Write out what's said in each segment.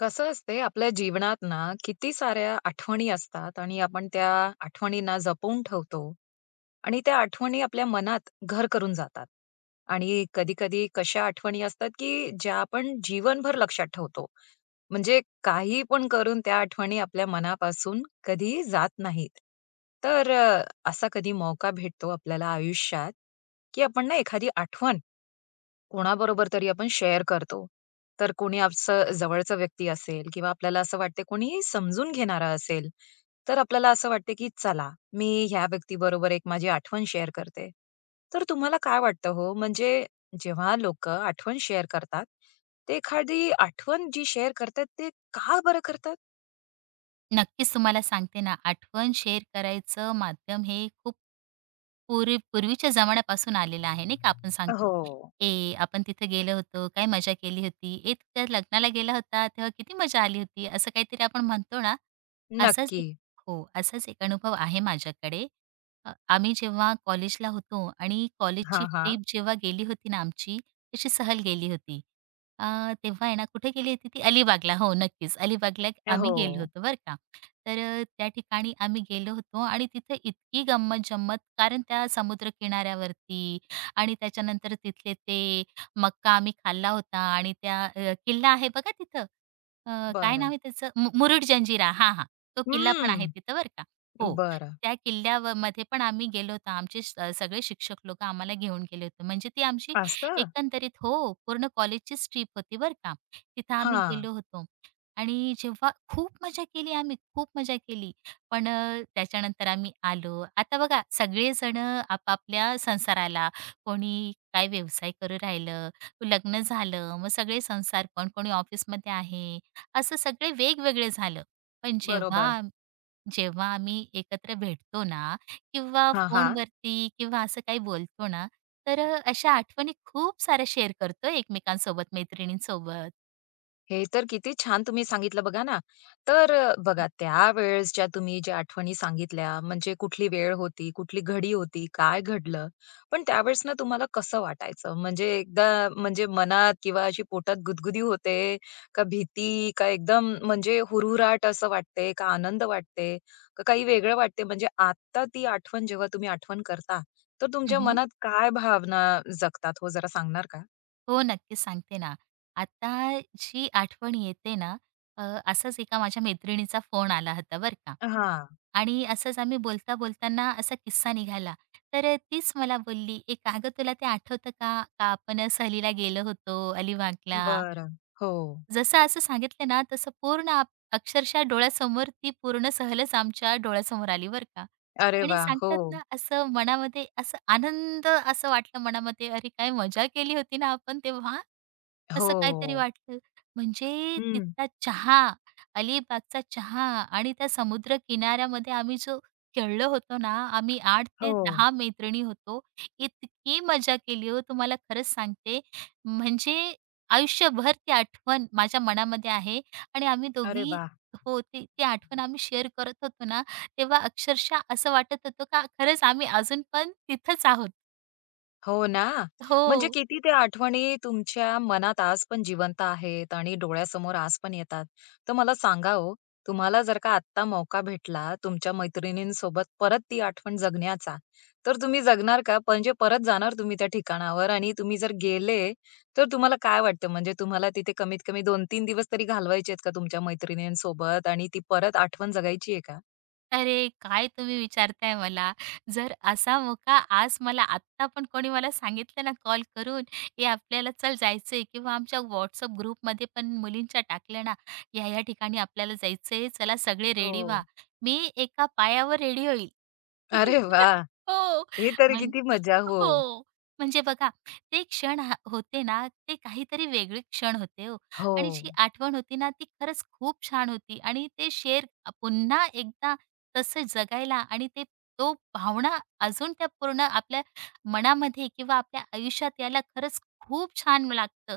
कसं असते आपल्या जीवनात ना किती साऱ्या आठवणी असतात आणि आपण त्या आठवणींना जपून ठेवतो आणि त्या आठवणी आपल्या मनात घर करून जातात आणि कधी कधी कशा आठवणी असतात की ज्या आपण जीवनभर लक्षात ठेवतो म्हणजे काही पण करून त्या आठवणी आपल्या मनापासून कधी जात नाहीत. तर असा कधी मौका भेटतो आपल्याला आयुष्यात की आपण ना एखादी आठवण कोणाबरोबर तरी आपण शेअर करतो. तर कोणी असं जवळचा व्यक्ती असेल किंवा आपल्याला असं वाटते कोणी समजून घेणारा असेल, तर आपल्याला असं वाटते की चला, मी ह्या व्यक्तीबरोबर एक माझी आठवण शेअर करते. तर तुम्हाला काय वाटतं हो, म्हणजे जेव्हा लोकं आठवण शेअर करतात, ते एखादी आठवण जी शेअर करतात, ते का बरं करतात? नक्कीच तुम्हाला सांगते ना, आठवण शेअर करायचं माध्यम हे खूप पूर्वीच्या जमान्यापासून आलेलं आहे नाही का? आपण सांगतो, हो. "ए, आपण तिथे गेलो होतो, काय मजा केली होती. ए, तू त्या लग्नाला गेला होता, तेव्हा किती मजा आली होती." असं काहीतरी आपण म्हणतो ना, असाच नक्की. एक हो, असाच एक अनुभव आहे माझ्याकडे. आम्ही जेव्हा कॉलेजला होतो आणि कॉलेजची हां, हां. ट्रिप जेव्हा गेली होती ना आमची, तशी सहल गेली होती. अ, तेव्हा आहे ना कुठे गेली होती ती? अलिबागला. हो, नक्कीच. अलिबागला आम्ही हो. गेलो होतो बरं का. तर त्या ठिकाणी आम्ही गेलो होतो आणि तिथे इतकी गंमत-जंमत कारण त्या समुद्रकिनाऱ्यावरती आणि त्याच्यानंतर तिथले ते मका आम्ही खाल्ला होता आणि त्या किल्ला आहे बघा तिथं. काय नाव बरं. आहे त्याचं? मुरुड जंजिरा. हां, हां. तो किल्ला पण आहे हम्म. तिथं बरं का. हो. बरं. त्या किल्ल्यामध्ये पण आम्ही गेलो होतो. आमचे सगळे शिक्षक लोकं आम्हाला घेऊन गेले होते. म्हणजे ती आमची असं? एकंदरीत हो, पूर्ण कॉलेजचीच ट्रिप होती बरं का. तिथं आम्ही हां. गेलो होतो आणि जेव्हा खूप मजा केली आम्ही, खूप मजा केली. पण त्याच्यानंतर आम्ही आलो. आता बघा सगळेजण आपापल्या संसाराला, कोणी काय व्यवसाय करू राहिलं, लग्न झालं, मग सगळे संसार पण कोणी ऑफिसमध्ये आहे, असं सगळे वेगवेगळे झालं. पण जेव्हा बरोबर. आम- जेव्हा आम्ही एकत्र भेटतो ना किंवा हां, हां. फोनवरती किंवा असं काही बोलतो ना तर अशा आठवणी खूप साऱ्या शेअर करतो एकमेकांसोबत मैत्रिणींसोबत. हे तर किती छान तुम्ही सांगितलं बघा ना. तर बघा त्यावेळेस ज्या तुम्ही ज्या आठवणी सांगितल्या म्हणजे कुठली वेळ होती, कुठली घडी होती, काय घडलं? पण त्यावेळेस ना तुम्हाला कसं वाटायचं? म्हणजे एकदा म्हणजे मनात किंवा अशी पोटात गुदगुदी होते, का भीती, का एकदम म्हणजे हुरहुराट असं वाटते, का आनंद वाटते, का काही वेगळं वाटते? म्हणजे आता ती आठवण जेव्हा तुम्ही आठवण करता, तर तुमच्या उम्हम. मनात काय भावना जगतात हो जरा सांगणार का? हो, नक्की सांगते ना. आता जी आठवण येते ना, अ, असाच एका माझ्या मैत्रिणीचा फोन आला होता बरं का, हां. आणि असंच आम्ही बोलता बोलताना असा किस्सा निघाला. तर तीच मला बोलली एक, अगं तुला ते आठवतं का का आपण सहलीला गेलो होतो अलिबागला. बरं. हो. जसं असं सांगितलं ना, तसं पूर्ण आप अक्षरशः डोळ्यासमोर ती पूर्ण सहलच आमच्या डोळ्यासमोर आली बरं का. अरे आणि वाह! हो. सांगतात ना, असं मनामध्ये असं आनंद असं वाटलं मनामध्ये, "अरे काय मजा केली होती ना आपण तेव्हा." असं काहीतरी हो. वाटलं. म्हणजे हं. तिथला चहा, अलिबागचा चहा आणि त्या समुद्र किनाऱ्यामध्ये आम्ही जो खेळलो होतो ना, आम्ही 8 ते हो. 10 मैत्रिणी होतो. इतकी मजा केली हो, तुम्हाला खरंच सांगते. म्हणजे आयुष्यभर ती आठवण माझ्या मनामध्ये आहे आणि आम्ही अरे दोघी वाह! हो, ते ती आठवण आम्ही शेअर करत होतो ना, तेव्हा अक्षरशः असं वाटत होतं का खरंच आम्ही अजून पण तिथंच आहोत. हो ना. म्हणजे हो. किती त्या आठवणी तुमच्या मनात आज पण जिवंत आहेत आणि डोळ्यासमोर आज पण येतात. तर मला सांगा ओ, तुम्हाला जर का आत्ता मौका भेटला तुमच्या मैत्रिणींसोबत परत ती आठवण जगण्याचा, तर तुम्ही जगणार का? म्हणजे परत जाणार तुम्ही त्या ठिकाणावर आणि तुम्ही जर गेले, तर तुम्हाला काय वाटतं? म्हणजे तुम्हाला तिथे कमीत कमी 2-3 दिवस तरी घालवायचे आहेत का तुमच्या मैत्रिणींसोबत आणि ती परत आठवण जगायची आहे का? अरे, काय तुम्ही विचारताय मला. जर असा मोका आज मला आत्ता पण कोणी मला सांगितलं ना कॉल करून, "ए, आपल्याला चल जायचंय" किंवा आमच्या WhatsApp ग्रुपमध्ये पण मुलींच्या टाकल्या ना, "या-या ठिकाणी आपल्याला जायचंय, चला सगळे रेडी हो. व्हा." मी एका पायावर रेडी होईल. अरे वा, हो. हे तर म्हण किती मजा. हो. हो. म्हणजे बघा, ते क्षण हा होते ना, ते काहीतरी वेगळे क्षण होते हो. हो. आणि जी आठवण होती ना, ती खरंच खूप छान होती आणि ते शेर पुन्हा एकदा तसं जगायला आणि ते तो भावना अजून त्या पूर्ण आपल्या मनामध्ये किंवा आपल्या आयुष्यात यायला खरंच खूप छान लागतं.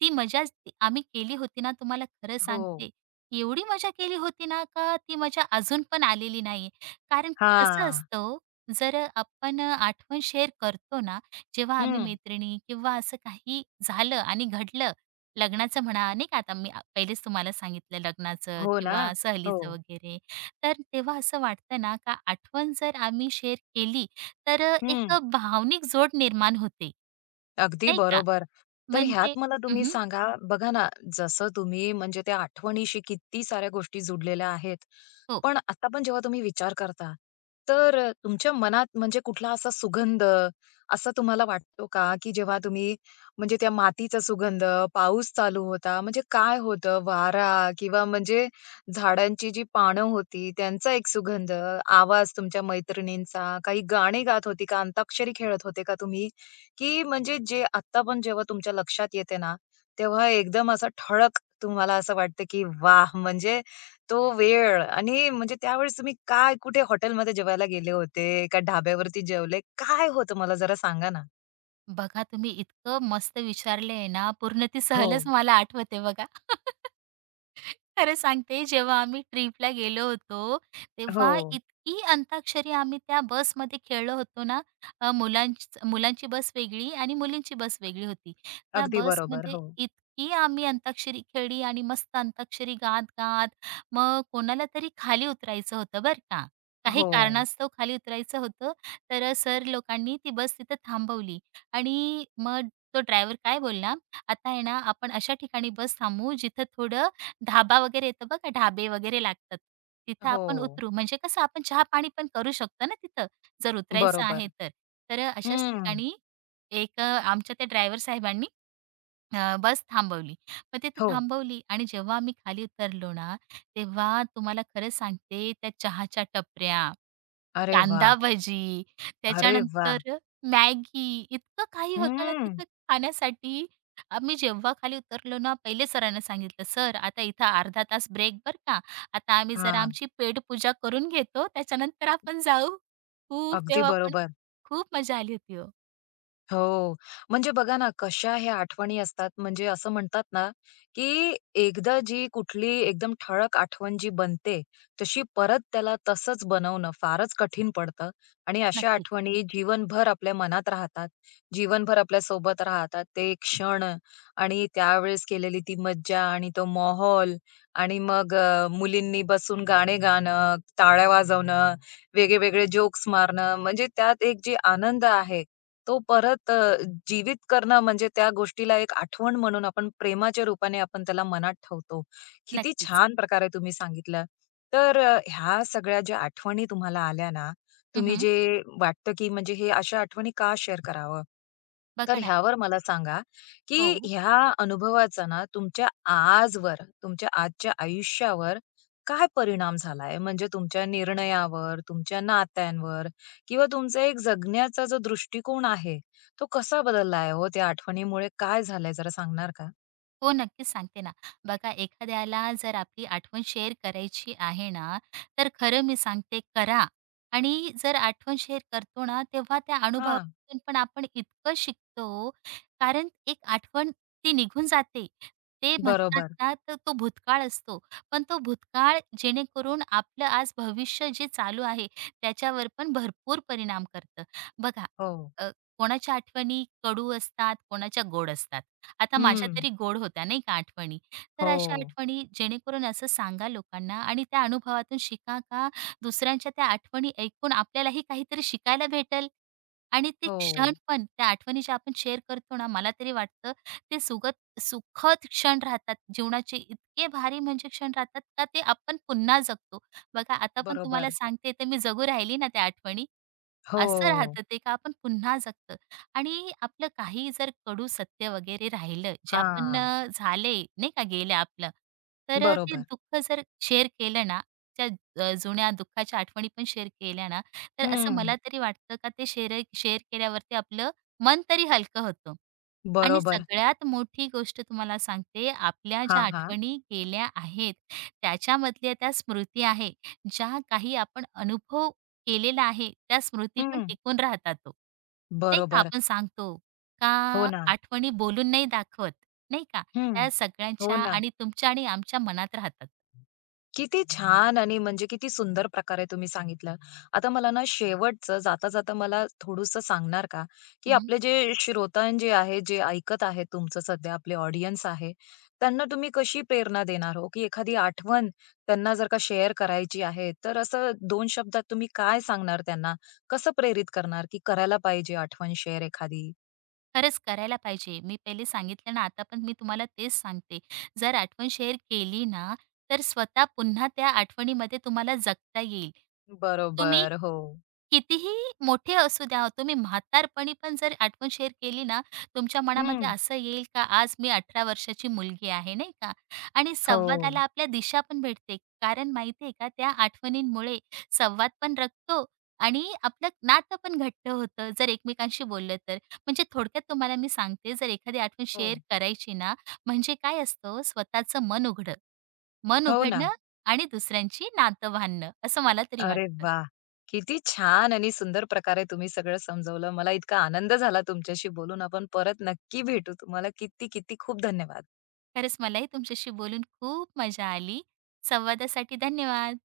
ती मजा जी आम्ही केली होती ना, तुम्हाला खरं हो. सांगते, एवढी मजा केली होती ना, का ती मजा अजून पण आलेली नाहीये. कारण कसं हां. असतं ओ, जर आपण आठवण शेअर करतो ना, जेव्हा आम्ही हं. मैत्रिणी किंवा असं काही झालं आणि घडलं, लग्नाचं म्हणा नाही का, पहिलेच तुम्हाला सांगितलं लग्नाचं हो ना. किंवा हो. सहलीचं वगैरे. तर तेव्हा असं वाटतं ना, का आठवण जर आम्ही शेअर केली, तर एक हं. भावनिक जोड निर्माण होते, अगदी नाही का? बरोबर. तर ह्यात म्हणजे मला तुम्ही हं, सांगा, बघा ना, जसं तुम्ही म्हणजे त्या आठवणीशी किती साऱ्या गोष्टी जुडलेल्या आहेत. हो. पण आता पण जेव्हा तुम्ही विचार करता, तर तुमच्या मनात म्हणजे कुठला असा सुगंध असा तुम्हाला वाटतो का, की जेव्हा तुम्ही म्हणजे त्या मातीचा सुगंध, पाऊस चालू होता, म्हणजे काय होतं, वारा किंवा म्हणजे झाडांची जी पानं होती त्यांचा एक सुगंध, आवाज तुमच्या मैत्रिणींचा, काही गाणी गात होती का, अंताक्षरी खेळत होते का तुम्ही? की म्हणजे जे आत्ता पण जेव्हा तुमच्या लक्षात येते ना, तेव्हा एकदम असं ठळक तुम्हाला असं वाटतं की वाह! म्हणजे तो वेळ आणि म्हणजे त्यावेळेस तुम्ही काय कुठे हॉटेलमध्ये जेवायला गेले होते? का ढाब्यावरती जेवले? काय होतं मला जरा सांगा ना? बघा तुम्ही इतकं मस्त विचारलंय ना, पूर्ण ती हो, सहलच मला आठवते बघा. खरं सांगते जेव्हा आम्ही ट्रिपला गेलो होतो, तेव्हा हो. इतकी अंताक्षरी आम्ही त्या बसमध्ये खेळलो होतो ना, मुलांची बस वेगळी आणि मुलींची बस वेगळी होती. त्या अगदी बरोबर. बसमध्ये हो. इतकी आम्ही अंताक्षरी खेळली आणि मस्त अंताक्षरी गात-गात मग कोणाला तरी खाली उतरायचं होतं बरं का. काही हो, कारणास्तव खाली उतरायचं होतं, तर सर लोकांनी ती बस तिथं थांबवली आणि मग तो ड्रायव्हर काय बोलला, "आता आहे ना, आपण अशा ठिकाणी बस थांबवू जिथं थोडं धाबा वगैरे येतो बघा, ढाबे वगैरे लागतात. तिथं हो. आपण उतरू म्हणजे कसं आपण चहा-पाणी पण करू शकतो ना तिथं, जर उतरायचं आहे बरोबर. तर. तर अशाच हं. ठिकाणी आमच्या त्या ड्रायव्हर साहेबांनी बस थांबवली. मग तिथे हो. थांबवली आणि जेव्हा आम्ही खाली उतरलो ना, तेव्हा तुम्हाला खरं सांगते त्या चहाच्या टपऱ्या, अरे कांदा वाह! भजी, अरे वाह! त्याच्यानंतर मॅगी इतकं काही होतं ना हं. तिथं खाण्यासाठी. आम्ही जेव्हा खाली उतरलो ना, पहिले सरांना सांगितलं, "सर आता इथं अर्धा तास ब्रेक बरं का. आता आम्ही जरा हां. आमची पेटपूजा करून घेतो, त्याच्यानंतर आपण जाऊ." खूप अगदी तेव्हा पण बरोबर. खूप मजा आली होती हो. हो. म्हणजे बघा ना, कशा ह्या आठवणी असतात म्हणजे असं म्हणतात ना, की एकदा जी कुठली एकदम ठळक आठवण जी बनते, तशी परत त्याला तसंच बनवणं फारच कठीण पडतं आणि अशा नक्कीच, आठवणी जीवनभर आपल्या मनात राहतात. जीवनभर आपल्यासोबत राहतात. ते क्षण आणि त्यावेळेस केलेली ती मज्जा आणि तो माहोल आणि मग मुलींनी बसून गाणे गाणं, टाळ्या वाजवणं, वेगळे-वेगळे जोक्स मारणं म्हणजे त्यात एक जे आनंद आहे तो परत जीवित करणं म्हणजे त्या गोष्टीला एक आठवण म्हणून आपण प्रेमाच्या रूपाने आपण त्याला मनात ठेवतो. किती नक्कीच. छान प्रकारे तुम्ही सांगितलं. तर ह्या सगळ्या ज्या आठवणी तुम्हाला आल्या ना, तुम्ही हं, जे वाटतं की म्हणजे हे अशा आठवणी का शेअर करावं? बघा तर ना. ह्यावर मला सांगा, की हो. ह्या अनुभवाचा ना तुमच्या आजवर, तुमच्या आजच्या आयुष्यावर काय परिणाम झालाय? म्हणजे तुमच्या निर्णयावर, तुमच्या नात्यांवर किंवा तुमचा एक जगण्याचा जो दृष्टिकोन आहे, तो कसा बदलला आहे हो त्या आठवणीमुळे? काय झालंय जरा सांगणार का? हो, नक्कीच सांगते ना. बघा एखाद्याला जर आपली आठवण शेअर करायची आहे ना, तर खरं मी सांगते करा. आणि जर आठवण शेअर करतो ना, तेव्हा त्या हां, अनुभवातून पण आपण इतकं शिकतो. कारण एक आठवण ती निघून जाते. ते म्हणतात बरोबर. ना, तर तो भूतकाळ असतो. पण तो भूतकाळ जेणेकरून आपलं आज भविष्य जे चालू आहे, त्याच्यावर पण भरपूर परिणाम करतं. बघा, हो. अ, कोणाच्या आठवणी कडू असतात, कोणाच्या गोड असतात. आता माझ्या हं. तरी गोड होत्या नाही का आठवणी. तर अशा हो. आठवणी जेणेकरून असं सांगा लोकांना आणि त्या अनुभवातून शिका का दुसऱ्यांच्या त्या आठवणी ऐकून आपल्यालाही काहीतरी शिकायला भेटेल. आणि ते क्षण हो. पण त्या आठवणी ज्या आपण शेअर करतो ना, मला तरी वाटतं ते सुखद क्षण राहतात जीवनाचे. इतके भारी म्हणजे क्षण राहतात का ते आपण पुन्हा जगतो. बघा आता पण तुम्हाला बरोबर. सांगते तर मी जगू राहिली ना त्या आठवणी. असं हो. राहतं ते का आपण पुन्हा जगतो आणि आपलं काही जर कडू सत्य वगैरे राहिलं जे आपण हां. झाले नाही का गेलं आपलं तर ते बरोबर. दुःख जर शेअर केलं ना त्या जुन्या दुःखाच्या आठवणी पण शेअर केल्या ना तर असं हं. मला तरी वाटतं का ते शेअर शेअर केल्यावरती आपलं मन तरी हलकं होतं आणि बरोबर. सगळ्यात मोठी गोष्ट तुम्हाला सांगते आपल्या ज्या हां, हां. आठवणी गेल्या आहेत त्याच्यामधल्या त्या स्मृती आहे ज्या काही आपण अनुभव केलेला आहे, त्या स्मृती पण हं. टिकून राहतात ओ. नाही का बरोबर. आपण सांगतो का हो ना. आठवणी बोलून नाही दाखवत, नाही का? हं. त्या सगळ्यांच्या हो ना. आणि तुमच्या आणि आमच्या मनात राहतात. किती छान आणि म्हणजे किती सुंदर प्रकारे तुम्ही सांगितलं. आता मला ना शेवटचं जाता-जाता मला थोडंसं सांगणार का, की आपले जे श्रोतां जे आहे, जे ऐकत आहेत तुमचं सध्या आपले ऑडियन्स आहे, त्यांना तुम्ही कशी प्रेरणा देणार हो? की एखादी आठवण त्यांना जर का शेअर करायची आहे, तर असं 2 शब्दात तुम्ही काय सांगणार त्यांना? कसं प्रेरित करणार, की करायला पाहिजे आठवण शेअर एखादी? खरंच करायला पाहिजे. मी पहिले सांगितलं ना, आता पण मी तुम्हाला तेच सांगते. जर आठवण शेअर केली ना, तर स्वतः पुन्हा त्या आठवणीमध्ये तुम्हाला जगता येईल. तुम्ही बरोबर. हो. कितीही मोठे असू द्या, तुम्ही म्हातारपणी पण जर आठवण शेअर केली ना, तुमच्या मनामध्ये हं. असं येईल का आज मी 18 वर्षाची मुलगी आहे, नाही का? आणि हो. संवादाला आपल्या दिशा पण भेटते. कारण माहिती आहे का, त्या आठवणींमुळे संवाद पण रंगतो आणि आपलं नातं पण घट्ट होतं, जर एकमेकांशी बोललं तर. म्हणजे थोडक्यात तुम्हाला मी सांगते जर एखादी आठवण हो. शेअर करायची ना, म्हणजे काय असतं स्वतःचं मन हो ना. उघडणं आणि दुसऱ्यांची नातं बांधणं, असं मला तरी अरे वाटतं. वाह! किती छान आणि सुंदर प्रकारे तुम्ही सगळं समजवलं. मला इतका आनंद झाला तुमच्याशी बोलून. आपण परत नक्की भेटू. तुम्हाला किती, किती खूप धन्यवाद. खरंच मलाही तुमच्याशी बोलून खूप मजा आली. संवादासाठी धन्यवाद.